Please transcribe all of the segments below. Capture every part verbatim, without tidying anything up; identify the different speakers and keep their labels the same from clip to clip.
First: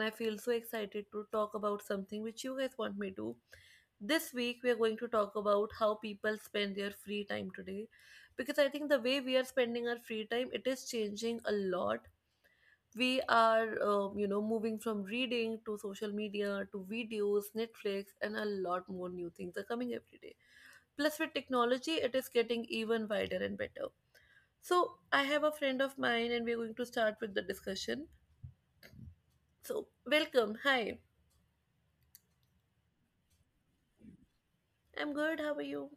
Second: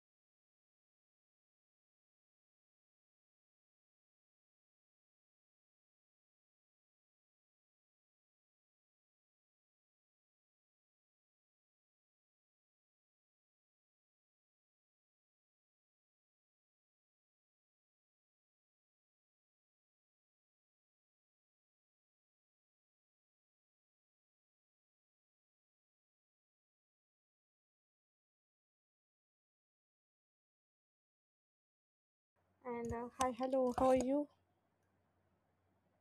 Speaker 1: I feel so excited to talk about something which you guys want me to. This week we are going to talk about how people spend their free time today because I think the way we are spending our free time it is changing a lot. We are um, you know moving from reading to social media to videos, Netflix, and a lot more new things are coming every day. Plus, with technology, it is getting even wider and better. So, I have a friend of mine, and we're going to start with the discussion. So, welcome. Hi,
Speaker 2: And uh, Hi, hello, how are you?
Speaker 1: I'm good. How are you?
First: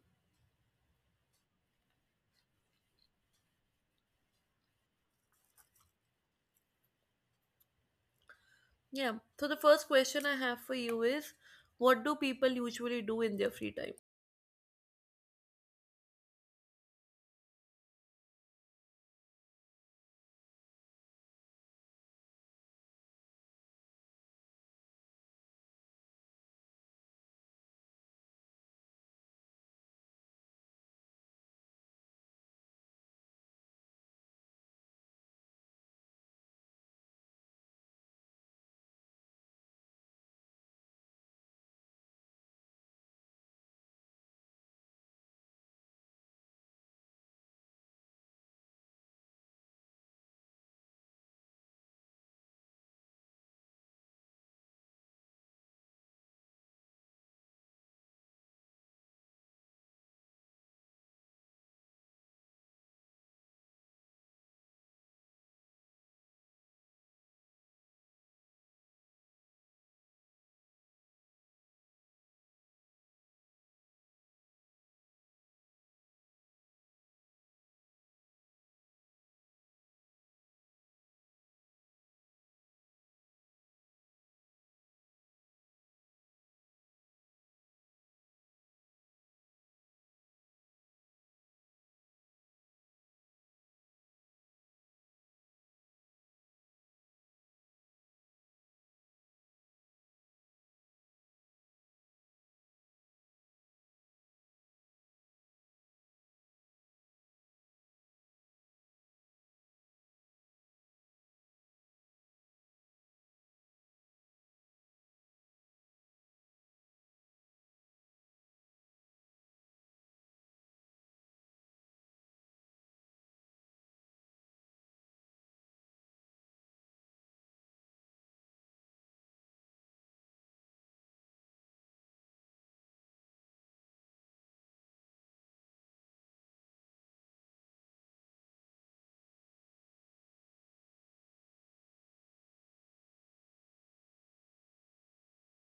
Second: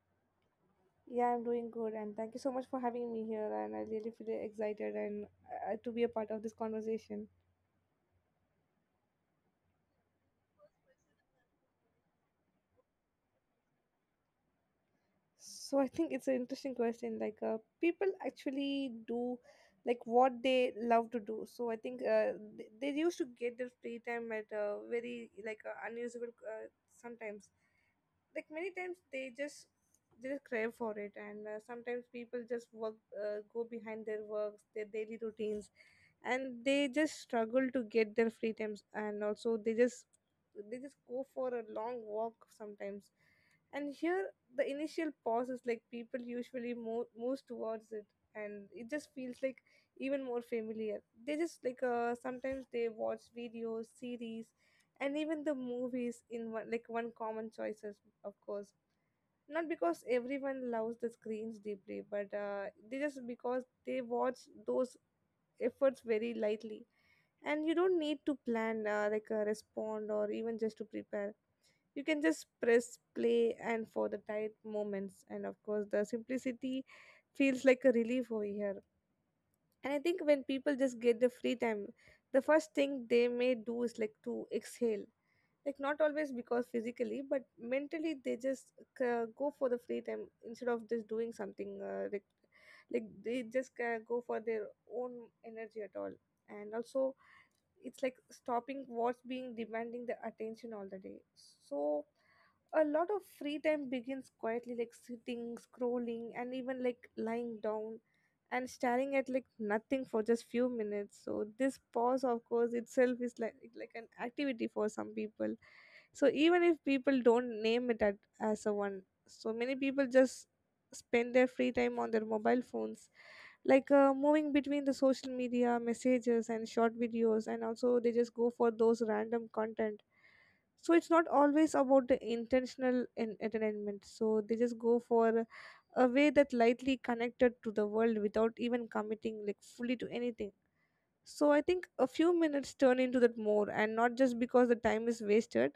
Speaker 2: Yeah, I'm doing good, and thank you so much for having me here. And I really feel excited and uh, to be a part of this conversation.
Speaker 1: Yeah. So, the first question I have for you is, what do people usually do in their free time?
Speaker 2: So I think it's an interesting question. Like, uh, people actually do like what they love to do. So I think uh, they, they used to get their free time at uh, very like uh, unusable uh, sometimes. Like many times they just they just crave for it, and uh, sometimes people just work uh, go behind their works, their daily routines, and they just struggle to get their free times, and also they just they just go for a long walk sometimes. And here the initial pause is like people usually move moves towards it, and it just feels like even more familiar. They just like uh, sometimes they watch videos series and even the movies in one like one common choices. Of course, not because everyone loves the screens deeply, but uh, they just because they watch those efforts very lightly, and you don't need to plan uh, like uh, respond or even just to prepare. You can just press play and for the tight moments, and of course the simplicity feels like a relief over here. And I think when people just get the free time, the first thing they may do is like to exhale, like not always because physically but mentally. They just uh, go for the free time instead of just doing something uh, like like they just uh, go for their own energy at all. And also it's like stopping what's being demanding the attention all the day. So a lot of free time begins quietly, like sitting, scrolling, and even like lying down and staring at like nothing for just few minutes. So this pause of course itself is like like an activity for some people. So even if people don't name it at, as a one, so many people just spend their free time on their mobile phones, like uh, moving between the social media messages and short videos, and also they just go for those random content. So it's not always about the intentional en- entertainment. So they just go for a way that lightly connected to the world without even committing like fully to anything. So I think a few minutes turn into that more, and not just because the time is wasted,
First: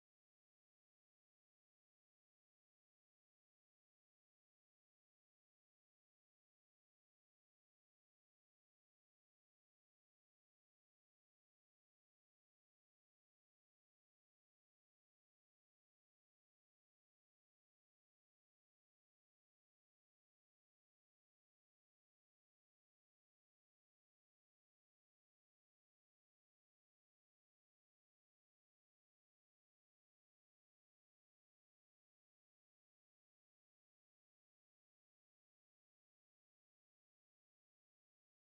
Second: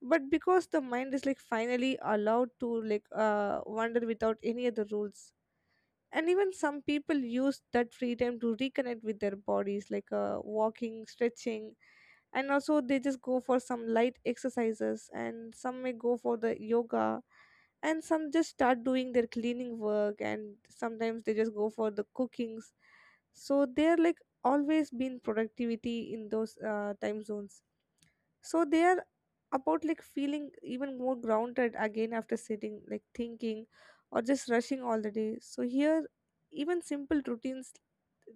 Speaker 2: but because the mind is like finally allowed to like uh wander without any other rules. And even some people use that free time to reconnect with their bodies, like uh, walking, stretching, and also they just go for some light exercises, and some may go for the yoga, and some just start doing their cleaning work, and sometimes they just go for the cookings. So they're like always been productivity in those uh, time zones. So they are about like feeling even more grounded again after sitting, like thinking or just rushing all the day. So here even simple routines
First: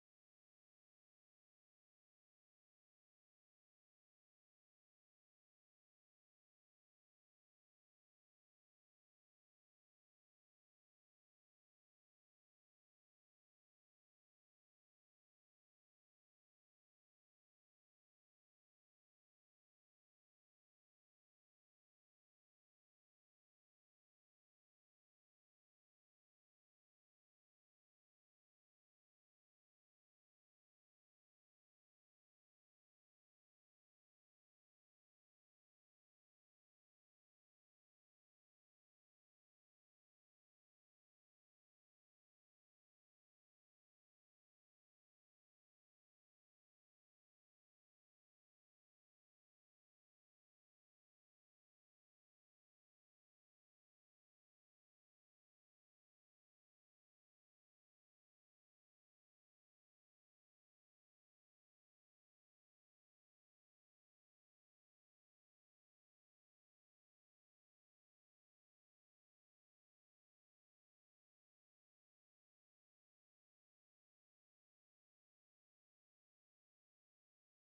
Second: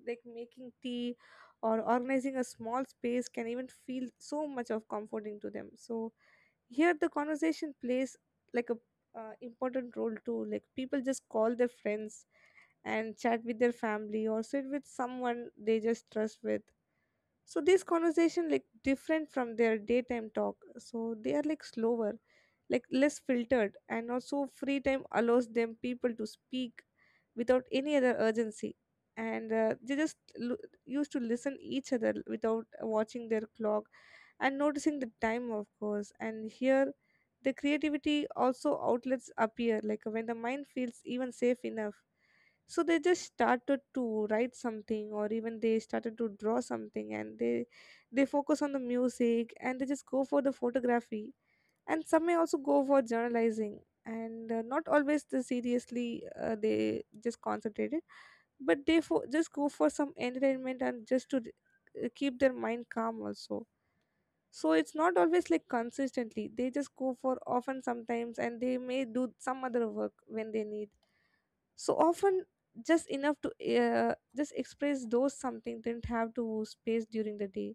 Speaker 2: like making tea or organizing a small space can even feel so much of comforting to them. So here the conversation plays like a uh, important role too, like people just call their friends and chat with their family or sit with someone they just trust with. So this conversation like different from their daytime talk, so they are like slower, like less filtered, and also free time allows them people to speak without any other urgency. And uh, they just l- used to listen each other without watching their clock and noticing the time of course. And here the creativity also outlets appear like when the mind feels even safe enough. So they just started to write something, or even they started to draw something, and they they focus on the music, and they just go for the photography, and some may also go for journalizing. And uh, not always the seriously uh, they just concentrated, but they fo- just go for some entertainment and just to uh, keep their mind calm also. So it's not always like consistently they just go for often sometimes, and they may do some other work when they need. So often just enough to uh, just express those something didn't have to space during the day.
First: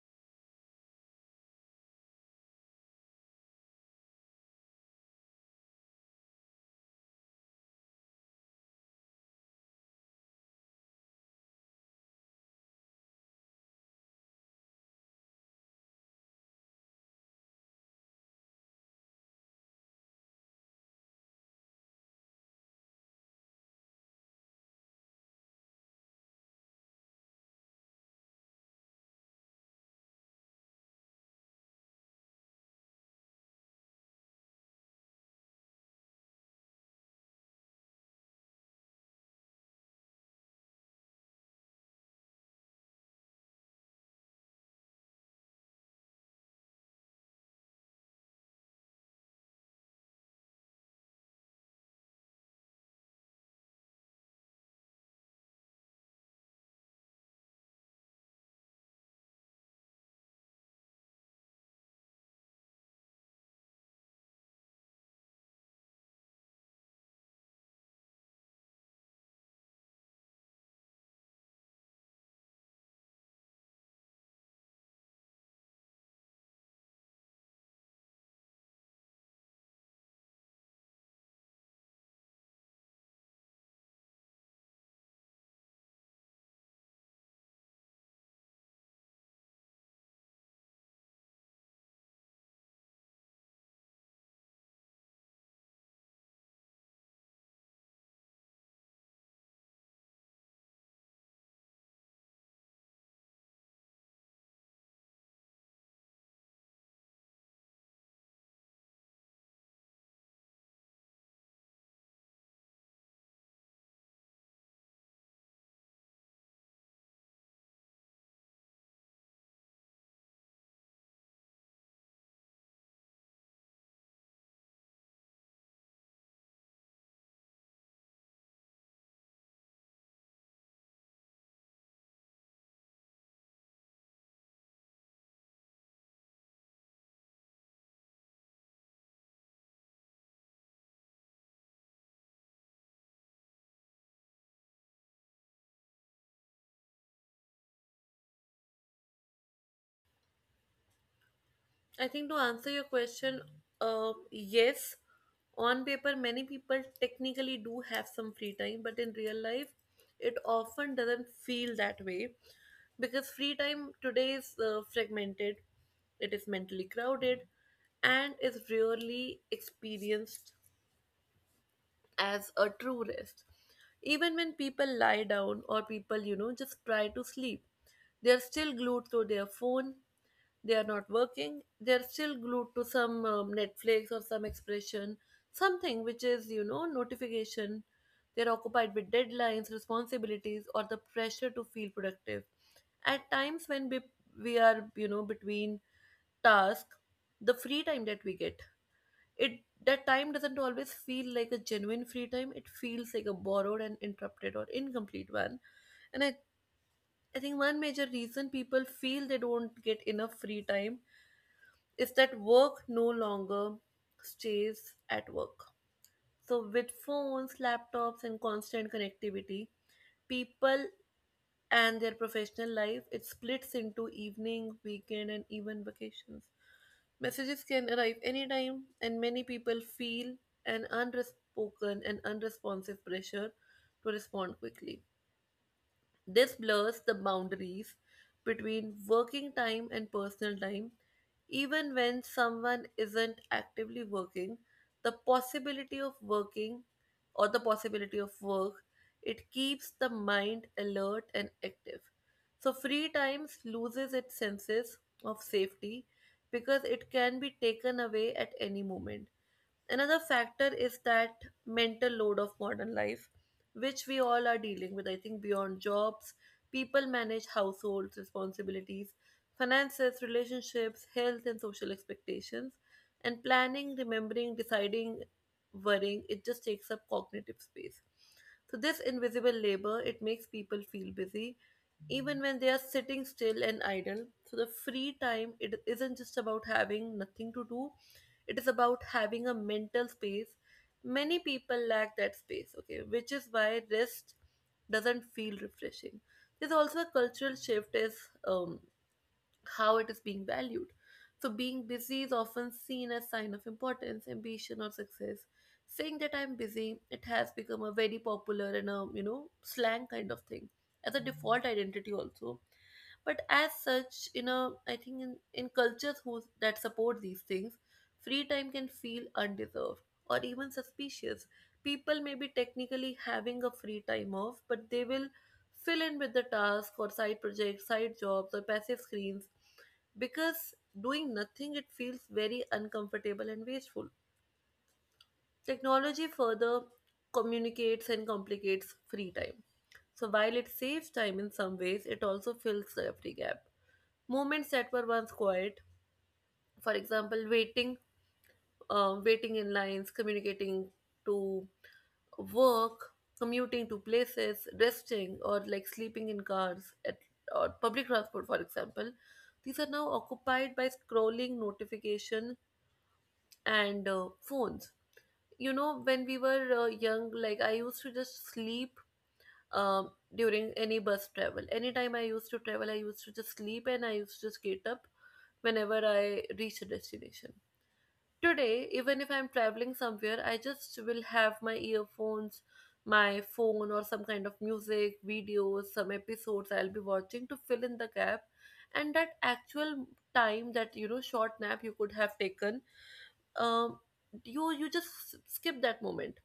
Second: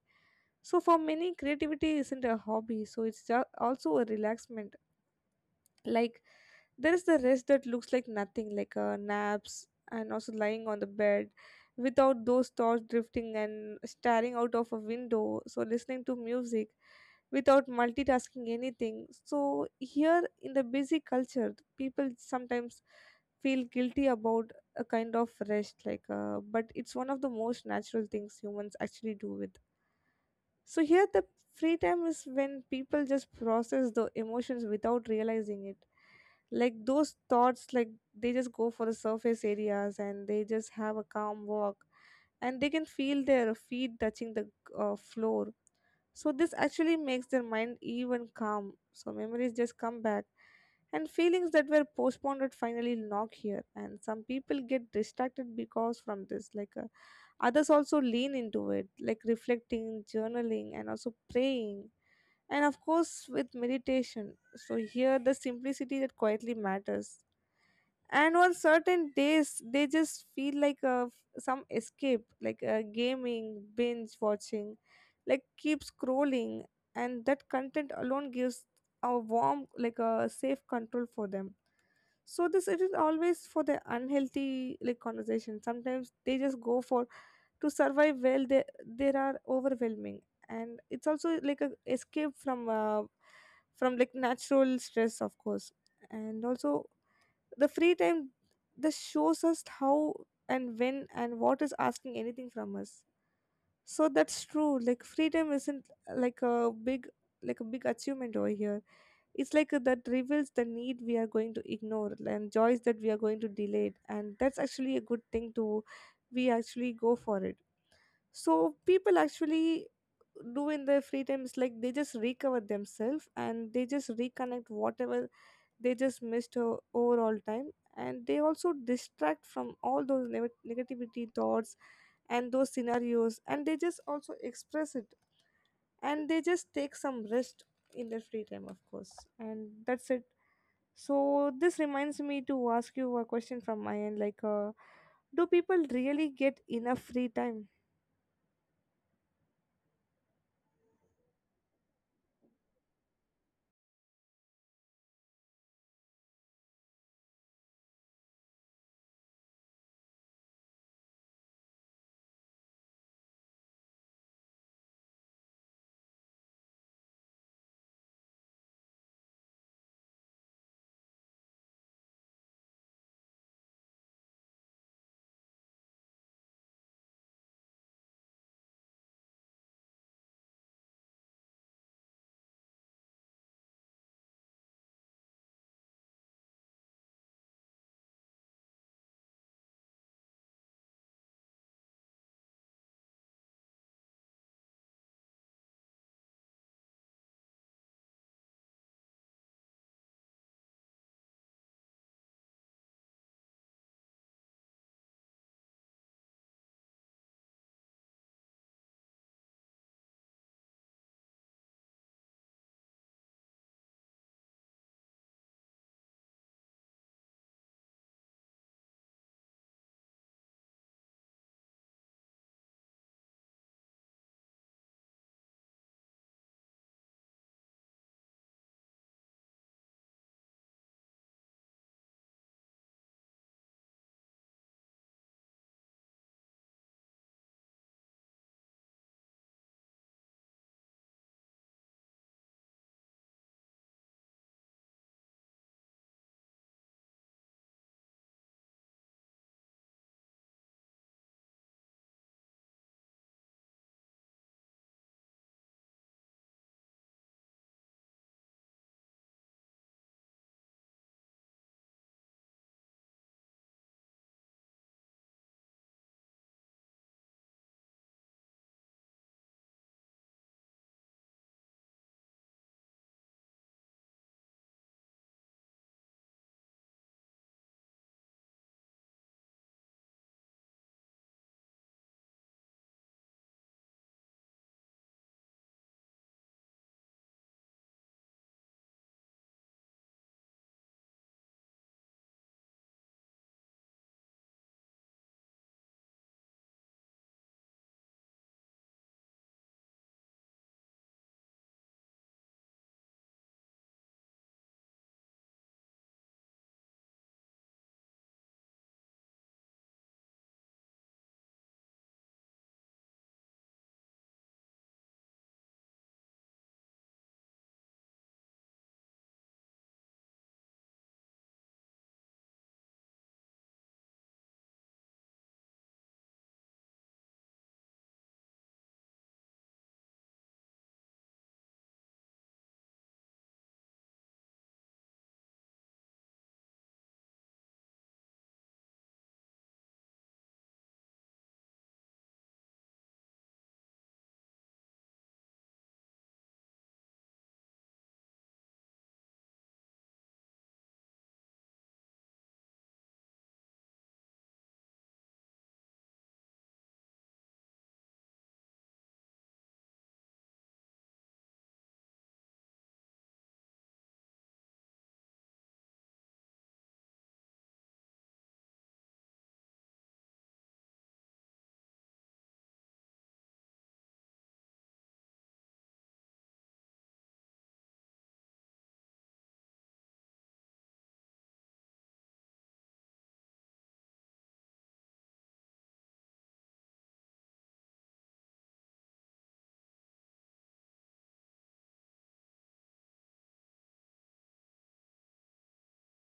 Speaker 2: So for many, creativity isn't a hobby, so it's ju- also a relaxment. Like there is the rest that looks like nothing, like uh, naps and also lying on the bed without those thoughts drifting and staring out of a window, so listening to music without multitasking anything. So here in the busy culture, people sometimes feel guilty about a kind of rest like uh, but it's one of the most natural things humans actually do with. So here the free time is when people just process the emotions without realizing it, like those thoughts like they just go for the surface areas, and they just have a calm walk, and they can feel their feet touching the uh, floor. So this actually makes their mind even calm. So memories just come back, and feelings that were postponed would finally knock here, and some people get distracted because from this like uh, others also lean into it, like reflecting, journaling, and also praying, and of course with meditation. So here the simplicity that quietly matters. And on certain days they just feel like a, f- some escape, like a gaming, binge watching, like keep scrolling, and that content alone gives a warm like a safe control for them. So this it is always for the unhealthy like conversation sometimes they just go for to survive well they there are overwhelming, and it's also like a escape from uh, from like natural stress of course. And also the free time, this shows us how and when and what is asking anything from us. So that's true. Like freedom isn't uh, like a big like a big achievement over here. It's like uh, that reveals the need we are going to ignore and joys that we are going to delay it, and that's actually a good thing to we actually go for it. So people actually do in their free time is like they just recover themselves, and they just reconnect whatever they just missed her overall time, and they also distract from all those neg- negativity thoughts and those scenarios, and they just also express it, and they just take some rest in their free time of course. And that's it. So this reminds me to ask you a question from my end, like uh, do people really get enough free time?
Speaker 1: I think to answer your question, uh, yes, on paper, many people technically do have some free time, but in real life, it often doesn't feel that way because free time today is uh, fragmented, it is mentally crowded, and is rarely experienced as a true rest. Even when people lie down or people, you know, just try to sleep, they are still glued to their phone. They are not working, they're still glued to some um, Netflix or some expression, something which is, you know notification. They're occupied with deadlines, responsibilities, or the pressure to feel productive. At times when we, we are, you know between task, the free time that we get, it that time doesn't always feel like a genuine free time. It feels like a borrowed and interrupted or incomplete one. And i, I think one major reason people feel they don't get enough free time is that work no longer stays at work. So, with phones, laptops, and constant connectivity, people and their professional life, it splits into evening, weekend, and even vacations. Messages can arrive anytime, and many people feel an unspoken and unresponsive pressure to respond quickly. This blurs the boundaries between working time and personal time. Even when someone isn't actively working, the possibility of working, or the possibility of work, it keeps the mind alert and active. So, free time loses its senses of safety because it can be taken away at any moment. Another factor is that mental load of modern life, which we all are dealing with, I think, beyond jobs. People manage households, responsibilities, finances, relationships, health, and social expectations. And planning, remembering, deciding, worrying, it just takes up cognitive space. So, this invisible labor, it makes people feel busy even when they are sitting still and idle. So, the free time, it isn't just about having nothing to do, it is about having a mental space. Many people lack that space, okay, which is why rest doesn't feel refreshing. There's also a cultural shift is, um, how it is being valued. So being busy is often seen as sign of importance, ambition, or success. Saying that I'm busy, it has become a very popular and a you know slang kind of thing, as a default identity also. But as such, you know, I think in, in cultures who that support these things, free time can feel undeserved or even suspicious. People may be technically having a free time off, but they will fill in with the task or side projects, side jobs, or passive screens, because doing nothing it feels very uncomfortable and wasteful. Technology further communicates and complicates free time. So while it saves time in some ways, it also fills the empty gap. Moments that were once quiet, for example, waiting um, waiting in lines, communicating to work, commuting to places, resting, or like sleeping in cars at, or public transport, for example, these are now occupied by scrolling, notification, and uh, phones. You know, when we were uh, young, like I used to just sleep, um, during any bus travel. Anytime I used to travel, I used to just sleep, and I used to just get up whenever I reached a destination. Today, even if I'm traveling somewhere, I just will have my earphones, my phone, or some kind of music, videos, some episodes I'll be watching to fill in the gap. And that actual time that, you know short nap you could have taken, um, you you just s- skip that moment.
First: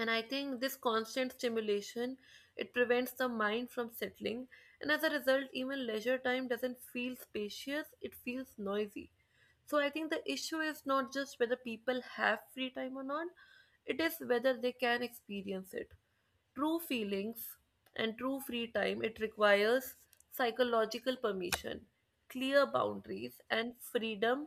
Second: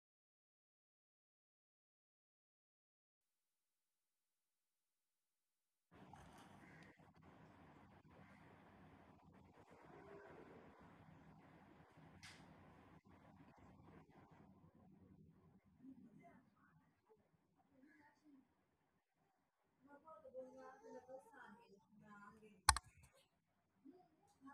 Speaker 1: And I think this constant stimulation, it prevents the mind from settling, and as a result, even leisure time doesn't feel spacious, it feels noisy. So I think the issue is not just whether people have free time or not, it is whether they can experience it. True feelings and true free time, it requires psychological permission, clear boundaries, and freedom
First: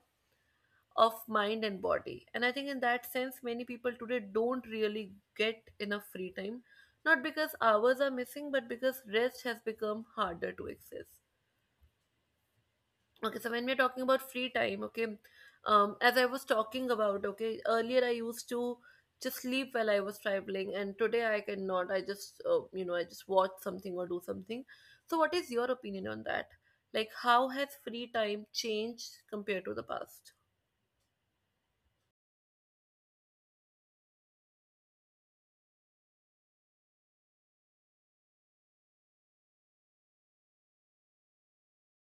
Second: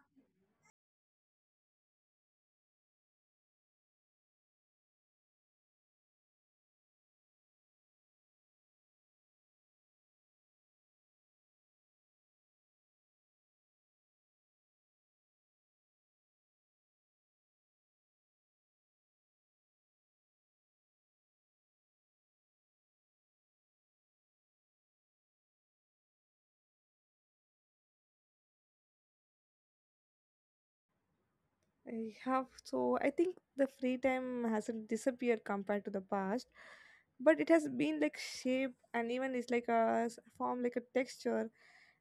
Speaker 1: of mind and body. And I think in that sense, many people today don't really get enough free time, not because hours are missing, but because rest has become harder to access. Okay, so when we're talking about free time, okay, um, as I was talking about, okay, earlier I used to just sleep while I was traveling, and today I cannot. I just, uh, you know, I just watch something or do something. So, what is your opinion on that? Like, how has free time changed compared to the past?
Speaker 2: I have, so I think the free time hasn't disappeared compared to the past, but it has been like shape, and even it's like a s- form like a texture,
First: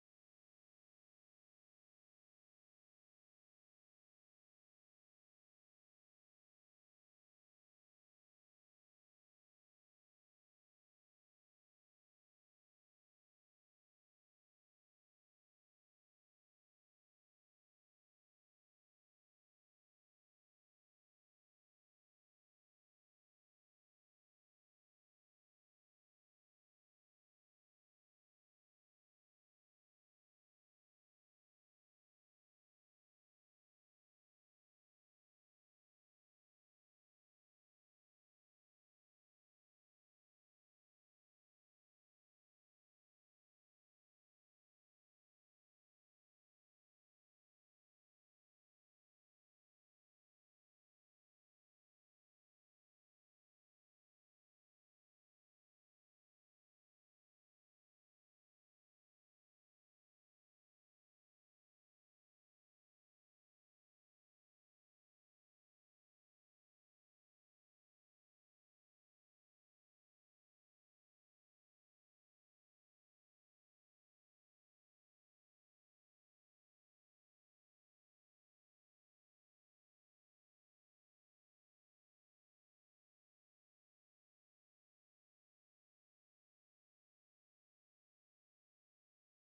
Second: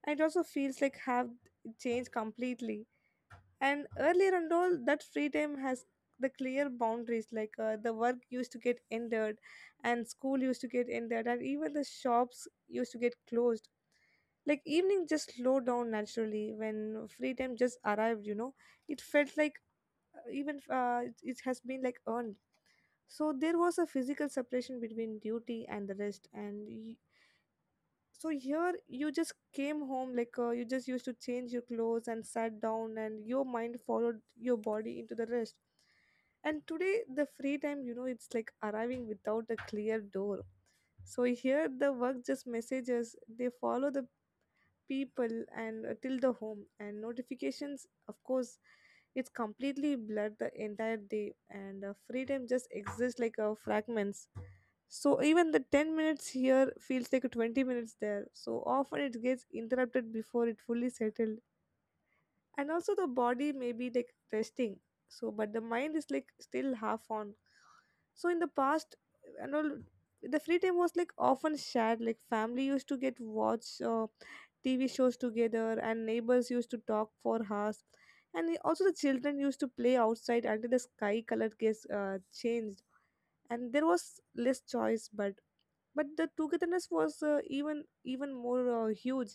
Speaker 2: and it also feels like have changed completely. And earlier and all that free time has the clear boundaries, like uh, the work used to get ended, and school used to get ended, and even the shops used to get closed. Like evening just slowed down naturally when free time just arrived. You know, it felt like even uh, it, it has been like earned. So there was a physical separation between duty and the rest, and y- so here you just came home, like uh, you just used to change your clothes and sat down, and your mind followed your body into the rest. And today the free time, you know, it's like arriving without a clear door. So here the work just messages, they follow the people, and uh, till the home and notifications of course, it's completely blurred the entire day. And uh, freedom just exists like uh, fragments. So even the ten minutes here feels like twenty minutes there, so often it gets interrupted before it fully settles. And also the body may be like resting so, but the mind is like still half on. So in the past and all, the free time was like often shared, like family used to get watch uh, tv shows together, and neighbors used to talk for hours, and i- also the children used to play outside until the sky color gets uh, changed. And there was less choice, but but the togetherness was uh, even even more uh, huge.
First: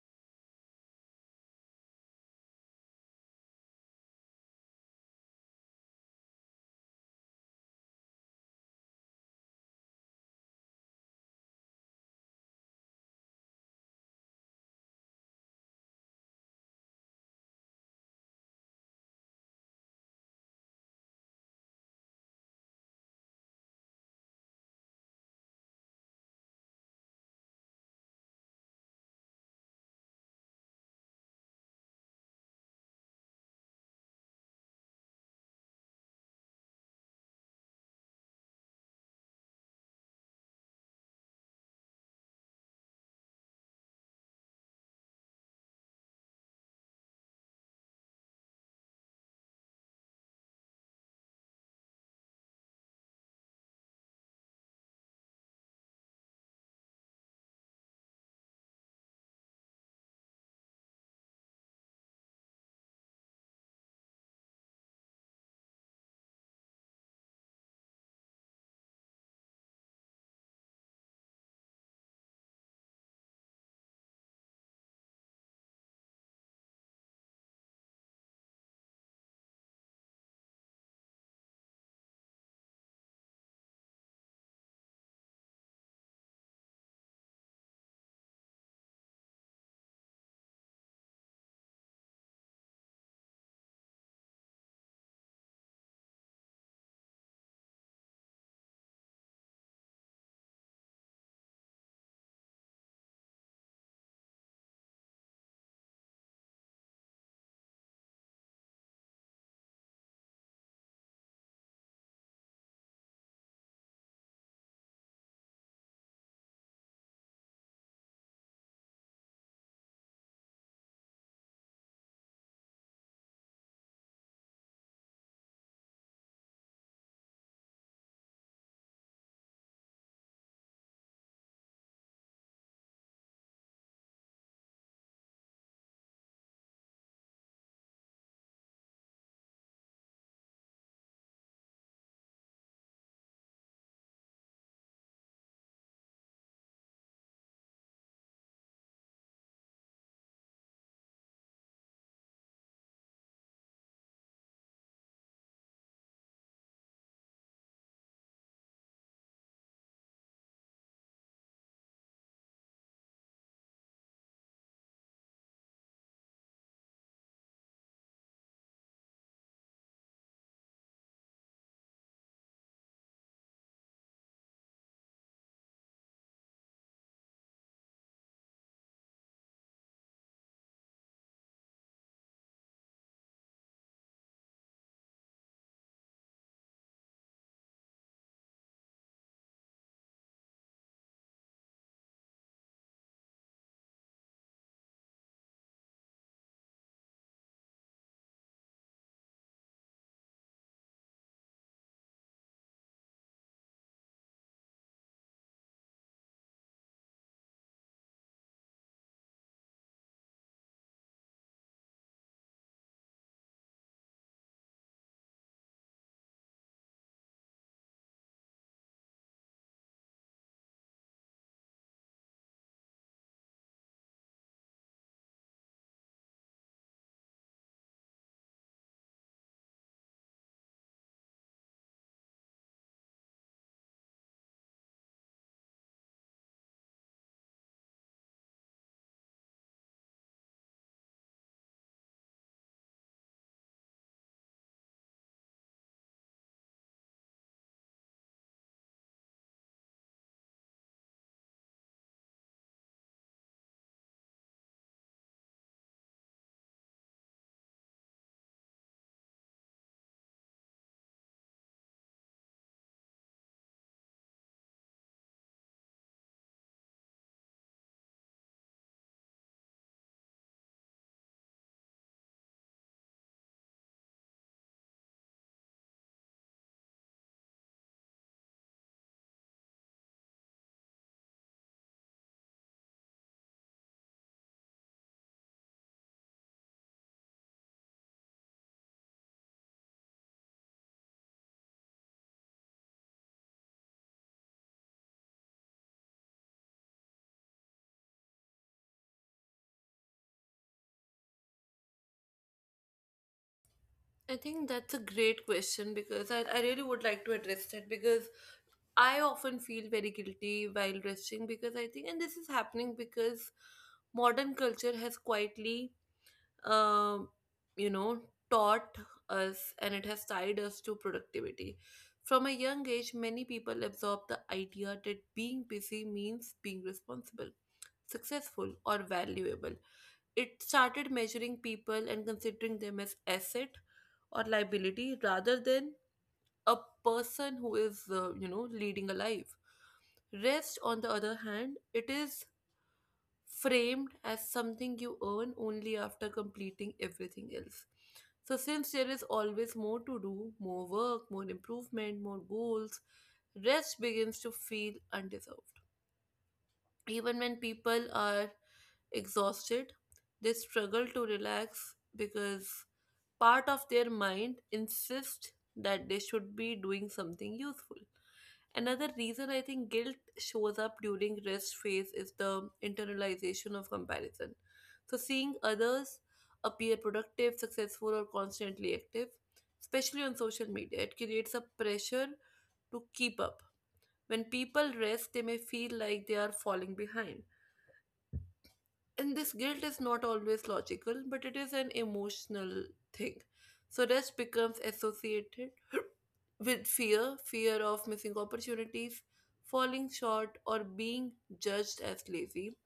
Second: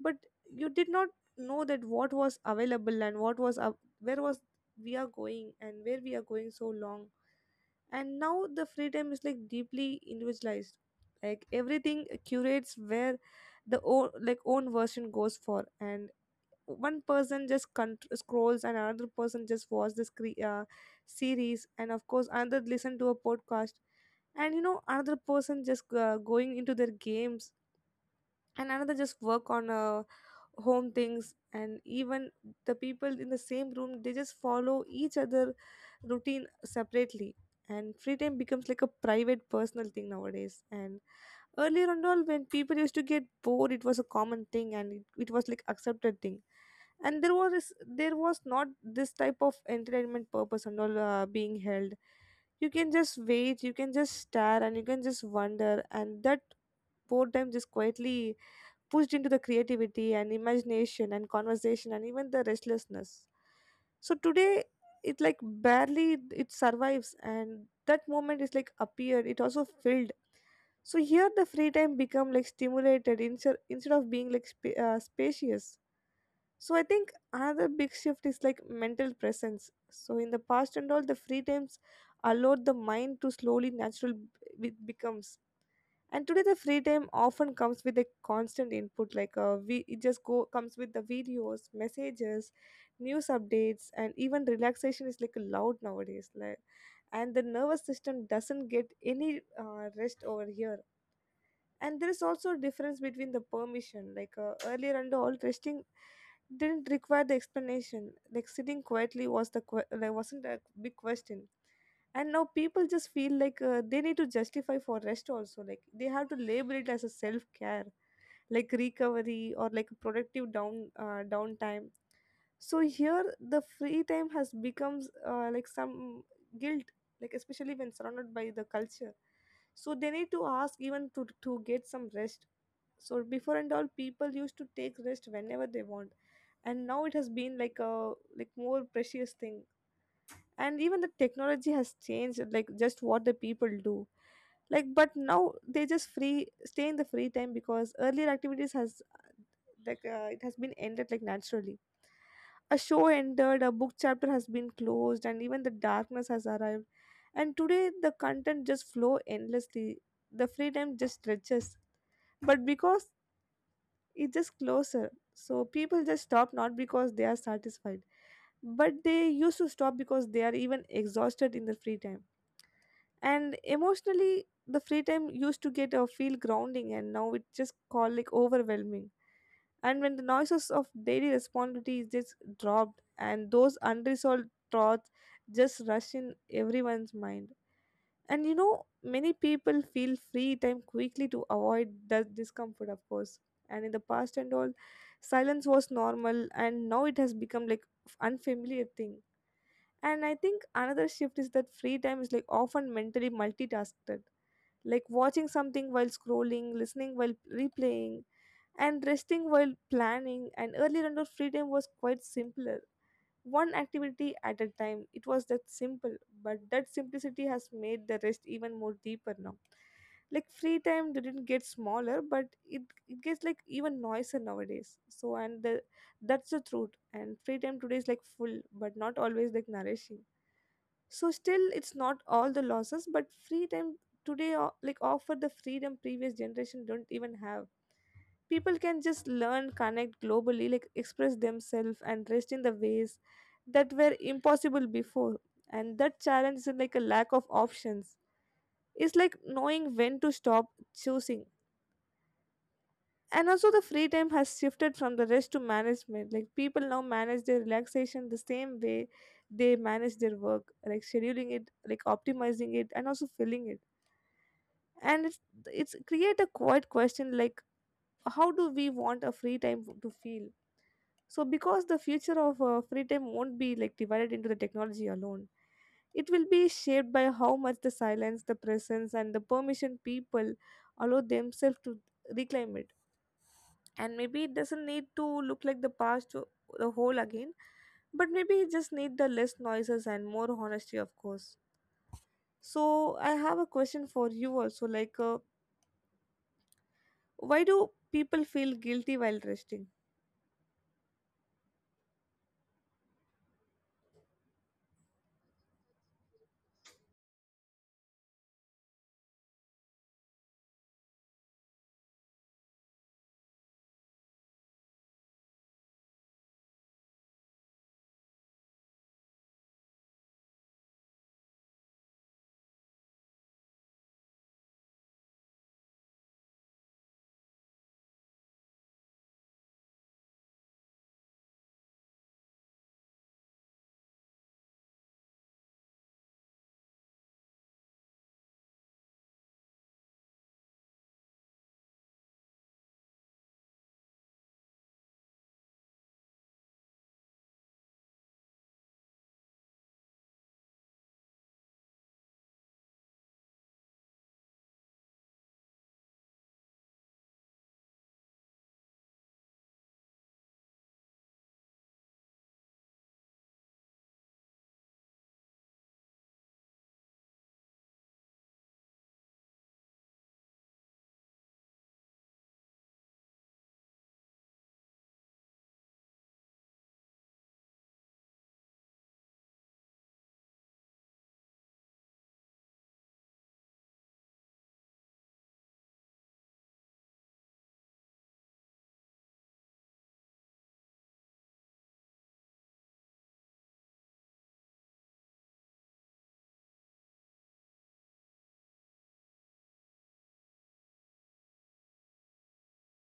Speaker 2: But you did not know that what was available and what was up where was we are going and where we are going so long. And now the free time is like deeply individualized, like everything curates where the own like own version goes for. And one person just con- scrolls, and another person just watch the scre- uh, series, and of course another listen to a podcast, and you know another person just uh, going into their games, and another just work on a home things. And even the people in the same room, they just follow each other routine separately, and free time becomes Like a private personal thing nowadays. And earlier on all, when people used to get bored, it was a common thing, and it, it was like accepted thing. And there was there was not this type of entertainment purpose and all uh, being held. You can just wait, you can just stare, and you can just wonder, and that boredom just quietly pushed into the creativity and imagination and conversation and even the restlessness. So today it like barely it survives, and that moment is like appeared. It also filled. So here the free time become like stimulated instead instead of being like sp- uh, spacious. So I think another big shift is like mental presence. So in the past and all, the free times allowed the mind to slowly natural b- it becomes. And today the free time often comes with a constant input, like uh, we it just go comes with the videos, messages, news updates, and even relaxation is like loud nowadays, like, and the nervous system doesn't get any uh, rest over here. And there is also a difference between the permission, like uh, earlier under all, resting didn't require the explanation, like sitting quietly was the que- like wasn't a big question. And now people just feel like uh, they need to justify for rest also, like they have to label it as a self care, like recovery or like productive down uh, downtime. So here the free time has becomes uh, like some guilt, like especially when surrounded by the culture. So they need to ask even to to get some rest. So before and all, people used to take rest whenever they want, and now it has been like a like more precious thing. And even the technology has changed, like just what the people do, like but now they just free stay in the free time because earlier activities has, like uh, it has been ended like naturally. A show ended, a book chapter has been closed, and even the darkness has arrived. And today the content just flow endlessly. The freedom just stretches. But because it's just closer. So people just stop not because they are satisfied, but they used to stop because they are even exhausted in the free time. And emotionally, the free time used to get a feel grounding, and now it just called like overwhelming. And when the noises of daily responsibilities just dropped and those unresolved thoughts just rush in everyone's mind, and you know many people feel free time quickly to avoid that discomfort, of course. And in the past and all, silence was normal, and now it has become like unfamiliar thing. And I think another shift is that free time is like often mentally multitasked, like watching something while scrolling, listening while replaying, and resting while planning. And earlier indoor freedom was quite simpler, one activity at a time, it was that simple. But that simplicity has made the rest even more deeper now, like free time didn't get smaller, but it, it gets like even noisier nowadays. So and the, that's the truth, and free time today is like full but not always like nourishing. So still it's not all the losses, but free time today o- like offer the freedom previous generation don't even have. People can just learn, connect globally, like express themselves and rest in the ways that were impossible before. And that challenge is like a lack of options, it's like knowing when to stop, choosing. And also the free time has shifted from the rest to management, like people now manage their relaxation the same way they manage their work, like scheduling it, like optimizing it, and also filling it. And it's, it's create a quiet question like how do we want a free time to feel. So because the future of uh, free time won't be like divided into the technology alone, it will be shaped by how much the silence, the presence, and the permission people allow themselves to reclaim it. And maybe it doesn't need to look like the past, to the whole again, but maybe it just need the less noises and more honesty, of course. So I have a question for you also, like, uh, why do people feel guilty while resting?
Speaker 1: I think that's a great question because I, I really would like to address that, because I often feel very guilty while resting, because I think, and this is happening because modern culture has quietly, um, you know, taught us, and it has tied us to productivity. From a young age, many people absorb the idea that being busy means being responsible, successful, or valuable. It started measuring people and considering them as asset or liability rather than a person who is, uh, you know, leading a life. Rest, on the other hand, it is framed as something you earn only after completing everything else. So, since there is always more to do, more work, more improvement, more goals, rest begins to feel undeserved. Even when people are exhausted, they struggle to relax because part of their mind insists that they should be doing something useful. Another reason I think guilt shows up during rest phase is the internalization of comparison. So seeing others appear productive, successful, or constantly active, especially on social media, it creates a pressure to keep up. When people rest, they may feel like they are falling behind, and this guilt is not always logical, but it is an emotional thing. So rest becomes associated with fear fear of missing opportunities, falling short, or being judged as lazy,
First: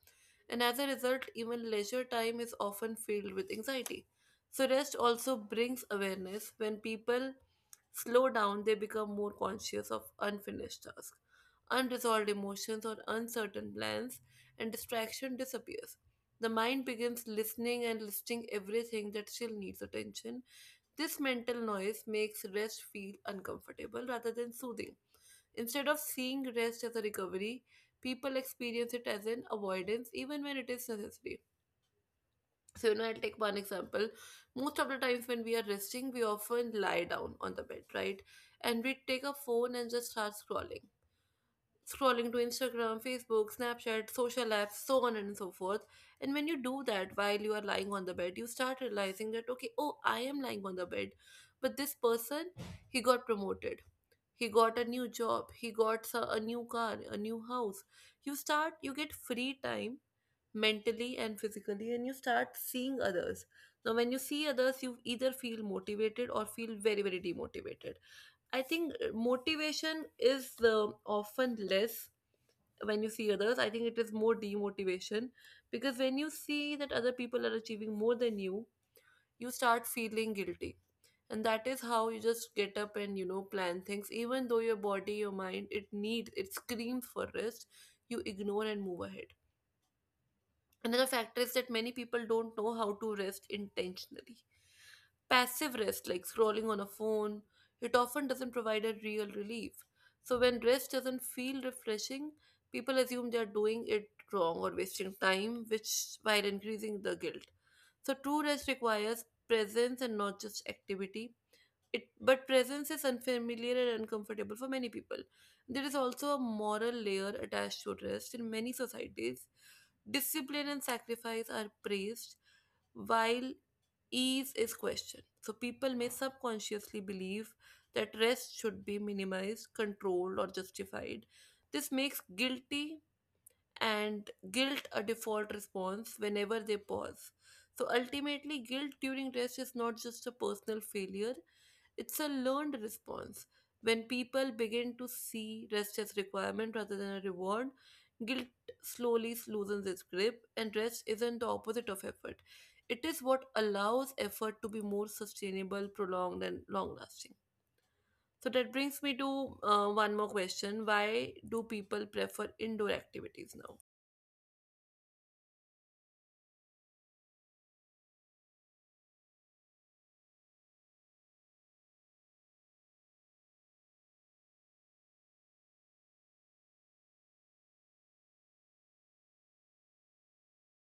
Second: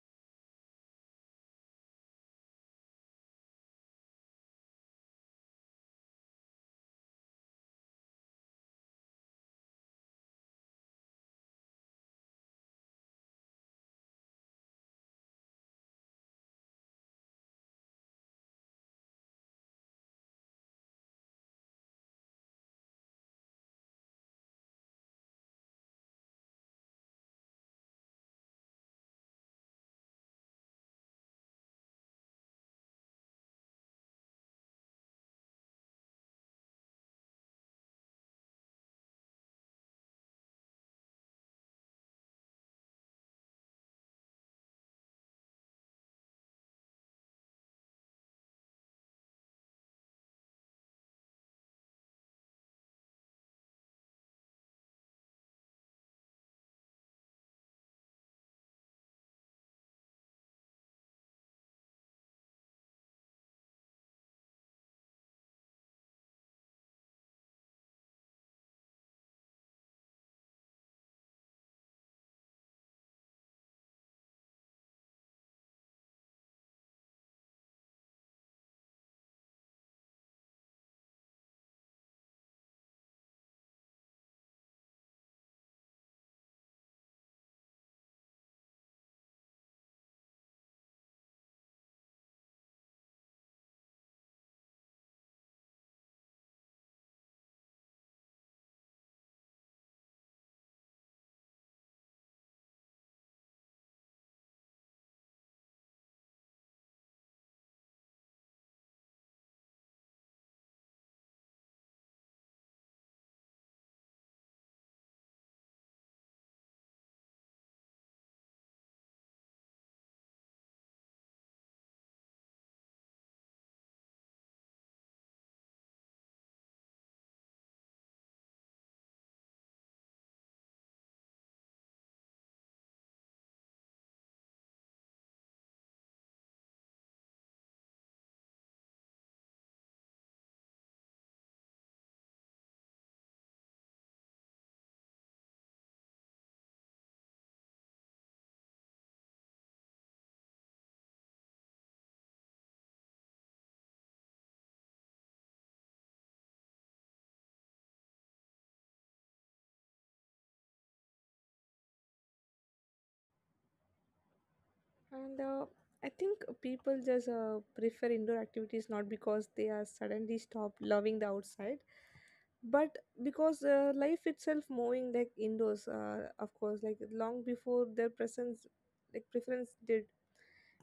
Speaker 1: and as a result, even leisure time is often filled with anxiety. So, rest also brings awareness. When people slow down, they become more conscious of unfinished tasks, unresolved emotions, or uncertain plans, and distraction disappears. The mind begins listening and listing everything that still needs attention. This mental noise makes rest feel uncomfortable rather than soothing. Instead of seeing rest as a recovery, people experience it as an avoidance even when it is necessary. So, you know, I'll take one example. Most of the times when we are resting, we often lie down on the bed, right? And we take a phone and just start scrolling scrolling to Instagram, Facebook, Snapchat, social apps, so on and so forth. And when you do that while you are lying on the bed, you start realizing that, okay, oh, I am lying on the bed. But this person, he got promoted. He got a new job. He got s- a new car, a new house. You start, you get free time mentally and physically, and you start seeing others. Now, when you see others, you either feel motivated or feel very, very demotivated. I think uh, motivation is uh, often less when you see others. I think it is more demotivation, because when you see that other people are achieving more than you, you start feeling guilty, and that is how you just get up and, you know, plan things even though your body, your mind, it needs, it screams for rest. You ignore and move ahead. Another factor is that many people don't know how to rest intentionally. Passive rest, like scrolling on a phone, it often doesn't provide a real relief. So when rest doesn't feel refreshing, people assume they are doing it wrong or wasting time, which while increasing the guilt. So true rest requires presence and not just activity. It but presence is unfamiliar and uncomfortable for many people. There is also a moral layer attached to rest in many societies. Discipline and sacrifice are praised while ease is questioned. So people may subconsciously believe that rest should be minimized, controlled, or justified. This makes guilty and guilt a default response whenever they pause. So ultimately, guilt during rest is not just a personal failure, it's a learned response. When people begin to see rest as requirement rather than a reward, guilt slowly loosens its grip, and rest isn't the opposite of effort. It is what allows effort to be more sustainable, prolonged, and long lasting. So that brings me to uh, one more question. Why do people prefer indoor activities now?
Speaker 2: And uh, I think people just uh, prefer indoor activities not because they are suddenly stopped loving the outside, but because uh, life itself moving like indoors uh, of course, like long before their presence like preference did.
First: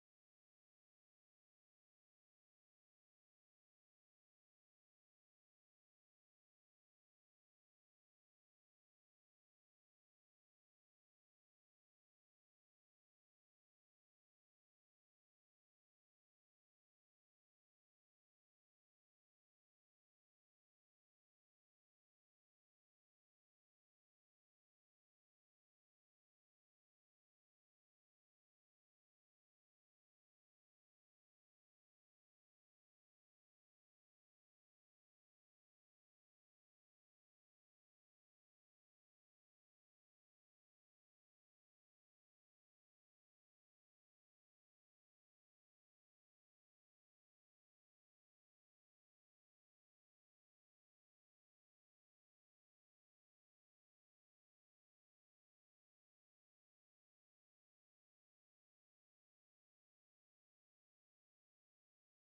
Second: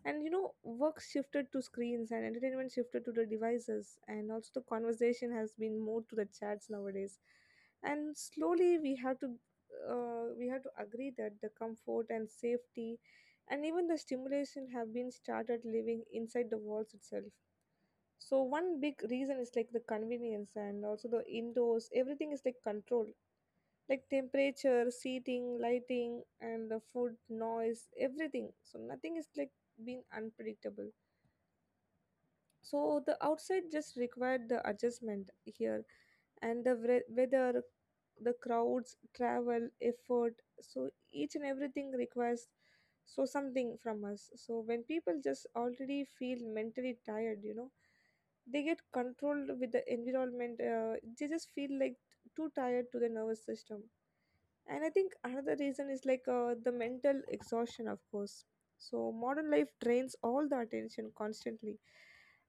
Speaker 2: And you know work shifted to screens, and entertainment shifted to the devices, and also the conversation has been more to the chats nowadays. And slowly we have to uh, we have to agree that the comfort and safety and even the stimulation have been started living inside the walls itself. So one big reason is like the convenience and also the indoors. Everything is like controlled, like temperature, seating, lighting, and the food, noise, everything. So nothing is like being unpredictable. So the outside just required the adjustment here, and the wre- weather, the crowds, travel, effort. So each and everything requires so something from us. So when people just already feel mentally tired, you know, they get controlled with the environment. Uh, they just feel like too tired to the nervous system. And I think another reason is like uh, the mental exhaustion, of course. So modern life drains all the attention constantly,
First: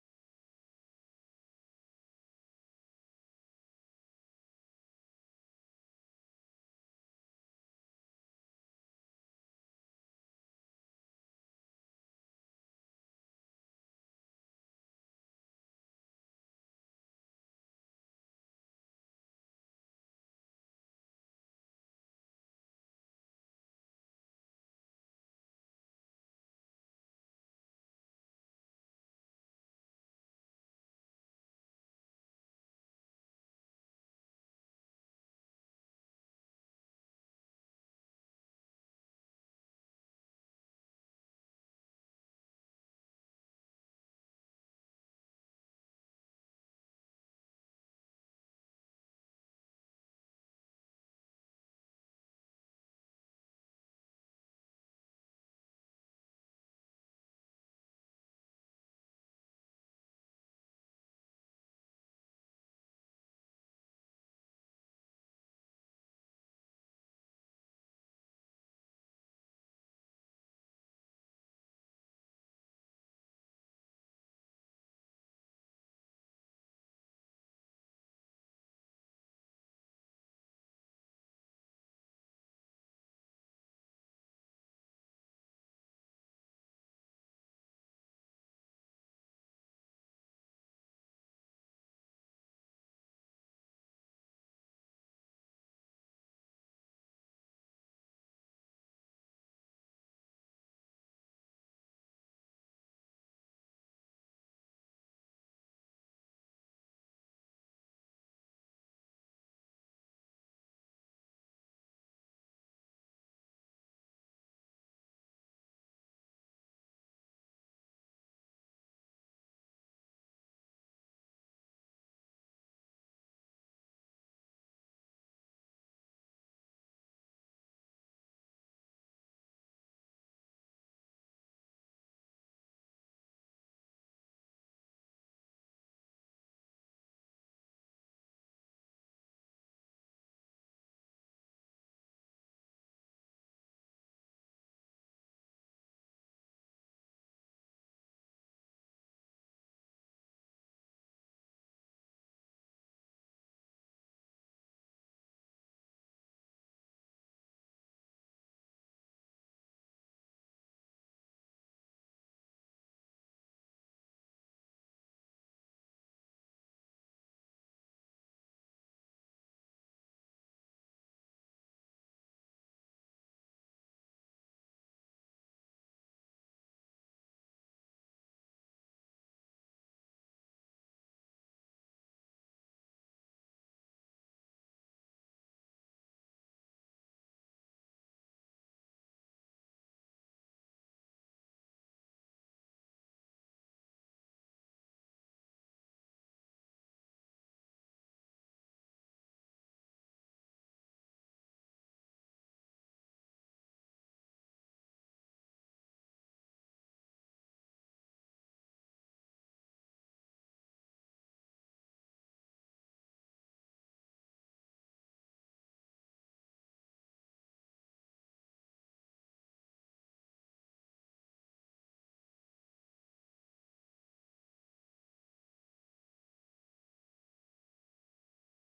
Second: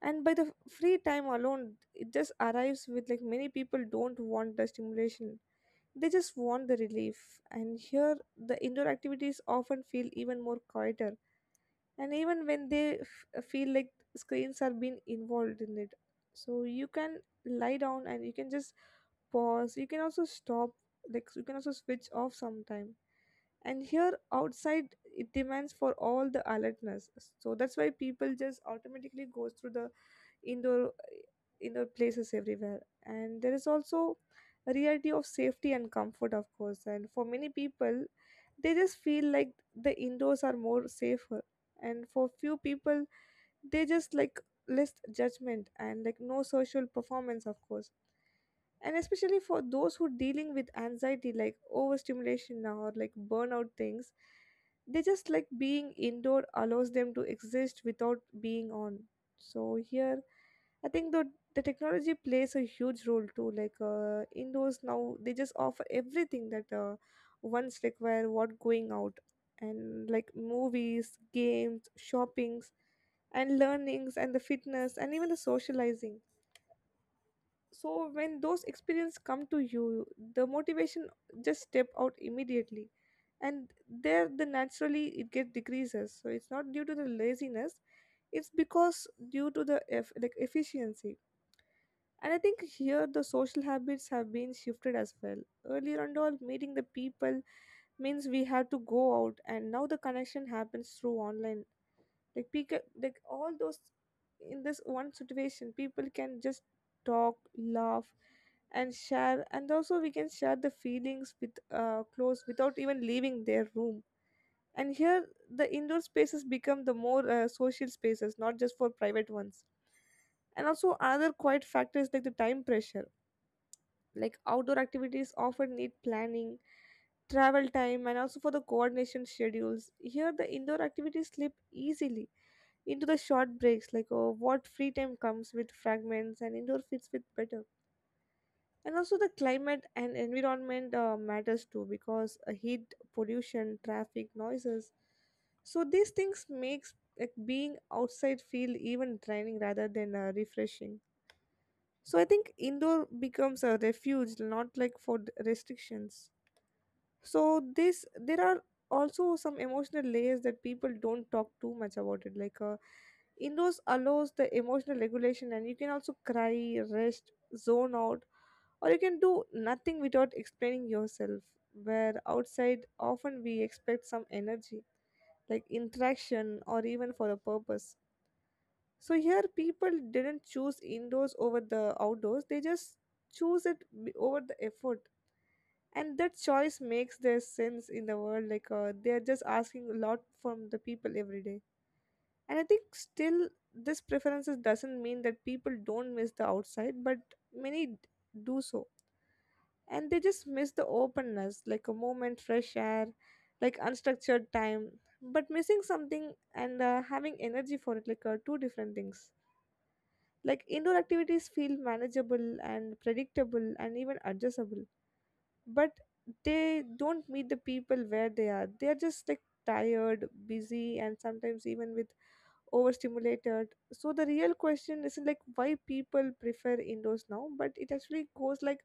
Speaker 2: and by the f- free time alone it just arrives with, like, many people don't want the stimulation, they just want the relief. And here the indoor activities often feel even more quieter, and even when they f- uh, feel like screens are being involved in it. So you can lie down and you can just pause, you can also stop, like you can also switch off sometime. And here outside it demands for all the alertness. So that's why people just automatically goes through the indoor indoor places everywhere. And there is also a reality of safety and comfort, of course. And for many people, they just feel like the indoors are more safer. And for few people, they just like less judgment and like no social performance, of course. And especially for those who dealing with anxiety, like overstimulation or like burnout things, they just like being indoor allows them to exist without being on. So here I think the the technology plays a huge role too. Like uh, indoors now, they just offer everything that uh, once require what going out, and like movies, games, shoppings, and learnings, and the fitness, and even the socializing. So when those experiences come to you, the motivation just step out immediately, and there the naturally it get decreases. So it's not due to the laziness, it's because due to the eff- like efficiency. And I think here the social habits have been shifted as well. Earlier and all, meeting the people means we had to go out, and now the connection happens through online. Like people, like all those in this one situation, people can just talk, laugh, and share, and also we can share the feelings with uh, close without even leaving their room. And here, the indoor spaces become the more uh, social spaces, not just for private ones. And also another quiet factor is like the time pressure, like outdoor activities often need planning, travel time, and also for the coordination schedules. Here, the indoor activities slip easily into the short breaks, like oh, what free time comes with fragments, and indoor fits with better. And also, the climate and environment uh, matters too, because uh, heat, pollution, traffic, noises. So these things makes like being outside feel even draining rather than uh, refreshing. So I think indoor becomes a refuge, not like for d- restrictions. So this there are also some emotional layers that people don't talk too much about it, like uh, indoors allows the emotional regulation, and you can also cry, rest, zone out, or you can do nothing without explaining yourself. Where outside often we expect some energy, like interaction or even for a purpose. So here people didn't choose indoors over the outdoors, they just choose it b- over the effort. And that choice makes their sense in the world, like uh, they are just asking a lot from the people every day. And I think still this preferences doesn't mean that people don't miss the outside, but many d- do so. And they just miss the openness, like a moment fresh air, like unstructured time. But missing something and uh, having energy for it, like uh, two different things. Like indoor activities feel manageable and predictable and even adjustable, but they don't meet the people where they are, they are just like tired, busy, and sometimes even with overstimulated. So the real question isn't like why people prefer indoors now, but it actually goes like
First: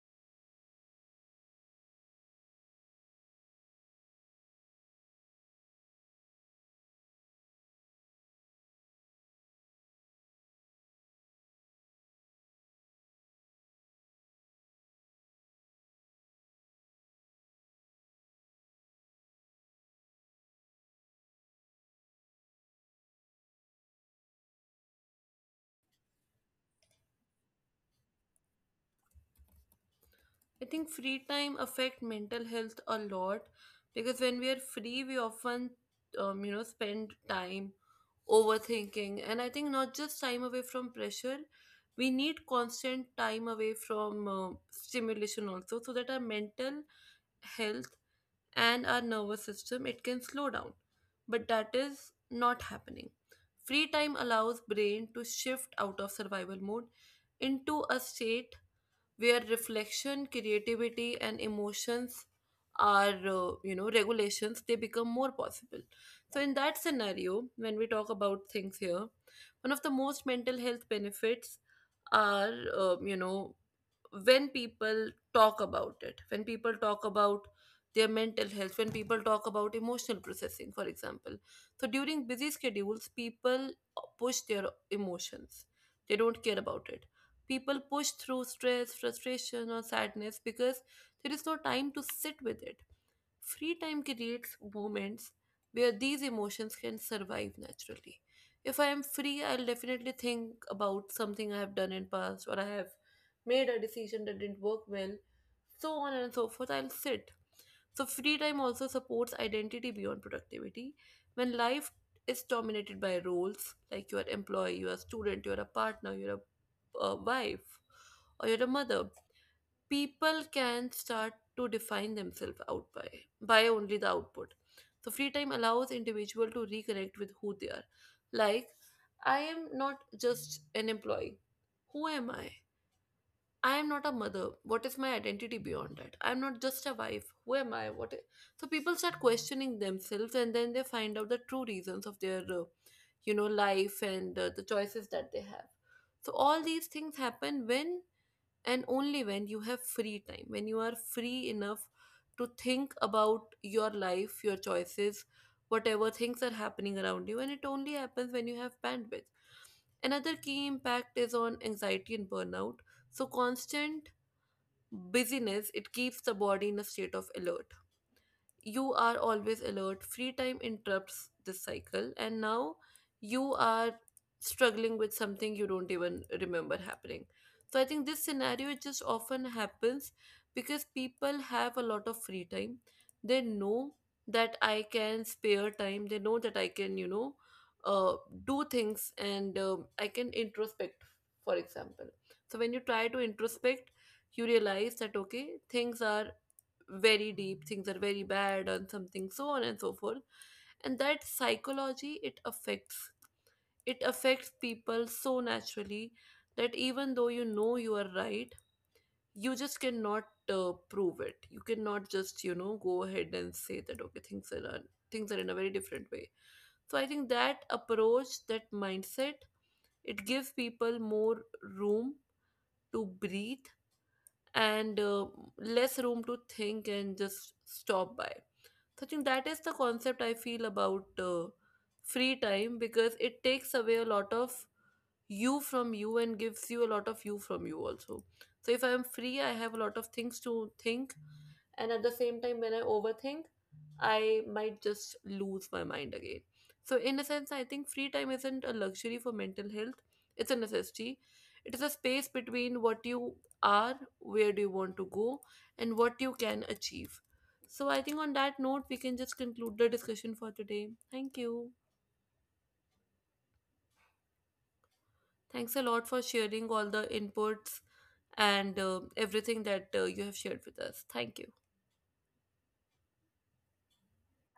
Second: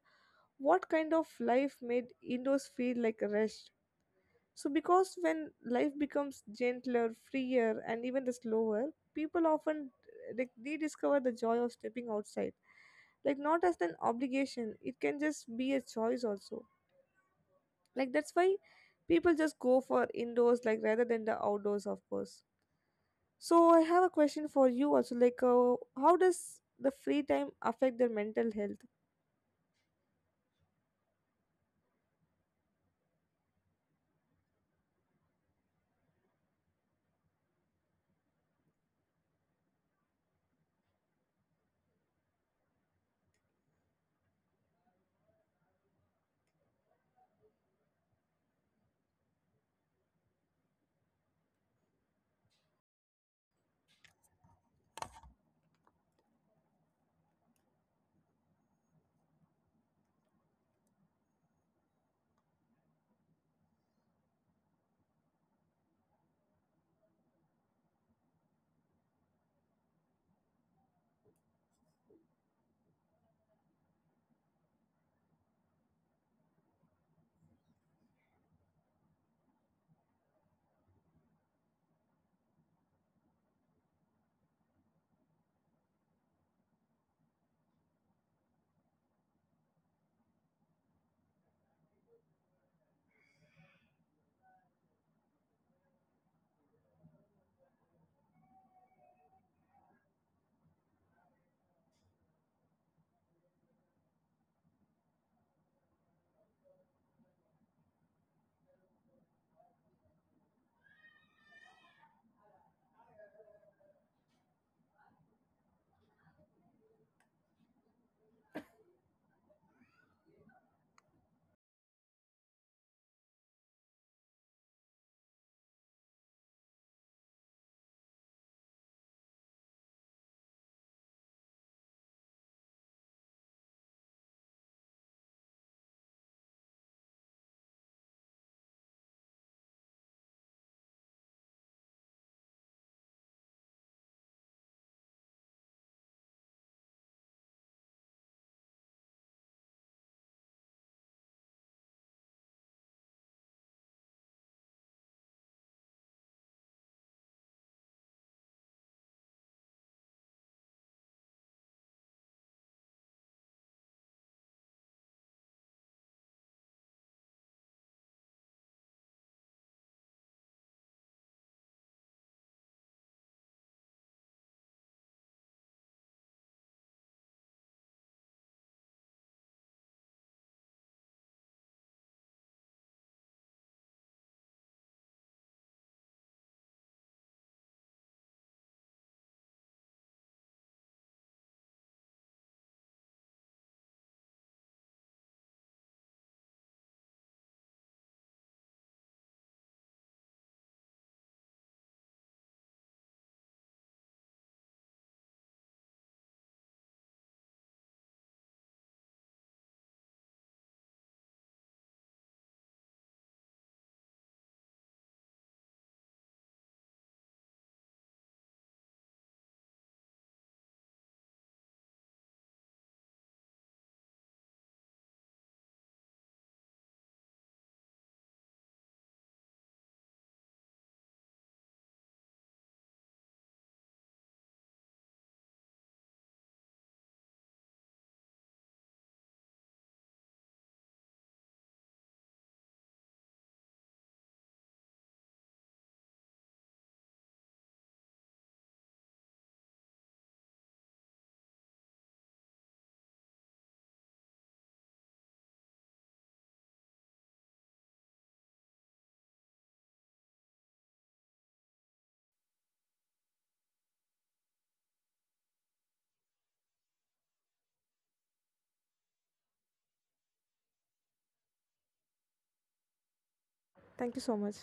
Speaker 2: what kind of life made indoors feel like rest. So because when life becomes gentler, freer, and even the slower, people often like rediscover the joy of stepping outside, like not as an obligation, it can just be a choice also. Like that's why people just go for indoors, like rather than the outdoors, of course. So I have a question for you also, like uh, how does the free time affect their mental health?
Speaker 1: I think free time affect mental health a lot because when we are free, we often, um, you know, spend time overthinking. And I think not just time away from pressure, we need constant time away from uh, stimulation also, so that our mental health and our nervous system it can slow down. But that is not happening. Free time allows brain to shift out of survival mode into a state where reflection, creativity, and emotions are, uh, you know, regulations, they become more possible. So, in that scenario, when we talk about things here, one of the most mental health benefits are, uh, you know, when people talk about it, when people talk about their mental health, when people talk about emotional processing, for example. So during busy schedules, people push their emotions, they don't care about it. People push through stress, frustration, or sadness because there is no time to sit with it. Free time creates moments where these emotions can survive naturally. If I am free, I'll definitely think about something I have done in past or I have made a decision that didn't work well, so on and so forth. I'll sit. So free time also supports identity beyond productivity. When life is dominated by roles like you are employee, you are student, you are a partner, you are a, a wife, or you're a mother, people can start to define themselves out by by only the output. So free time allows individual to reconnect with who they are. Like, I am not just an employee. Who am I? I am not a mother. What is my identity beyond that? I am not just a wife. Who am I? What i- so people start questioning themselves and then they find out the true reasons of their uh, you know, life and uh, the choices that they have. So all these things happen when and only when you have free time, when you are free enough to think about your life, your choices, whatever things are happening around you, and it only happens when you have bandwidth. Another key impact is on anxiety and burnout. So, constant busyness, it keeps the body in a state of alert. You are always alert. Free time interrupts this cycle and now you are struggling with something you don't even remember happening. So I think this scenario, it just often happens because people have a lot of free time. They know that I can spare time. They know that I can, you know, uh, do things and um, I can introspect, for example. So when you try to introspect, you realize that okay, things are very deep, things are very bad and something, so on and so forth. And that psychology, it affects, it affects people so naturally that even though you know you are right, you just cannot uh, prove it. You cannot just, you know, go ahead and say that okay, things are un- things are in a very different way. So I think that approach, that mindset, it gives people more room to breathe and uh, less room to think and just stop by. So I think that is the concept I feel about uh, free time because it takes away a lot of you from you and gives you a lot of you from you also. So if I am free, I have a lot of things to think, and at the same time, when I overthink, I might just lose my mind again. So, in a sense, I think free time isn't a luxury for mental health, it's a necessity. It is a space between what you are, where do you want to go, and what you can achieve. So, I think on that note, we can just conclude the discussion for today. Thank you. Thanks a lot for sharing all the inputs and uh, everything that uh, you have shared with us. Thank you.
Speaker 2: Thank you so much.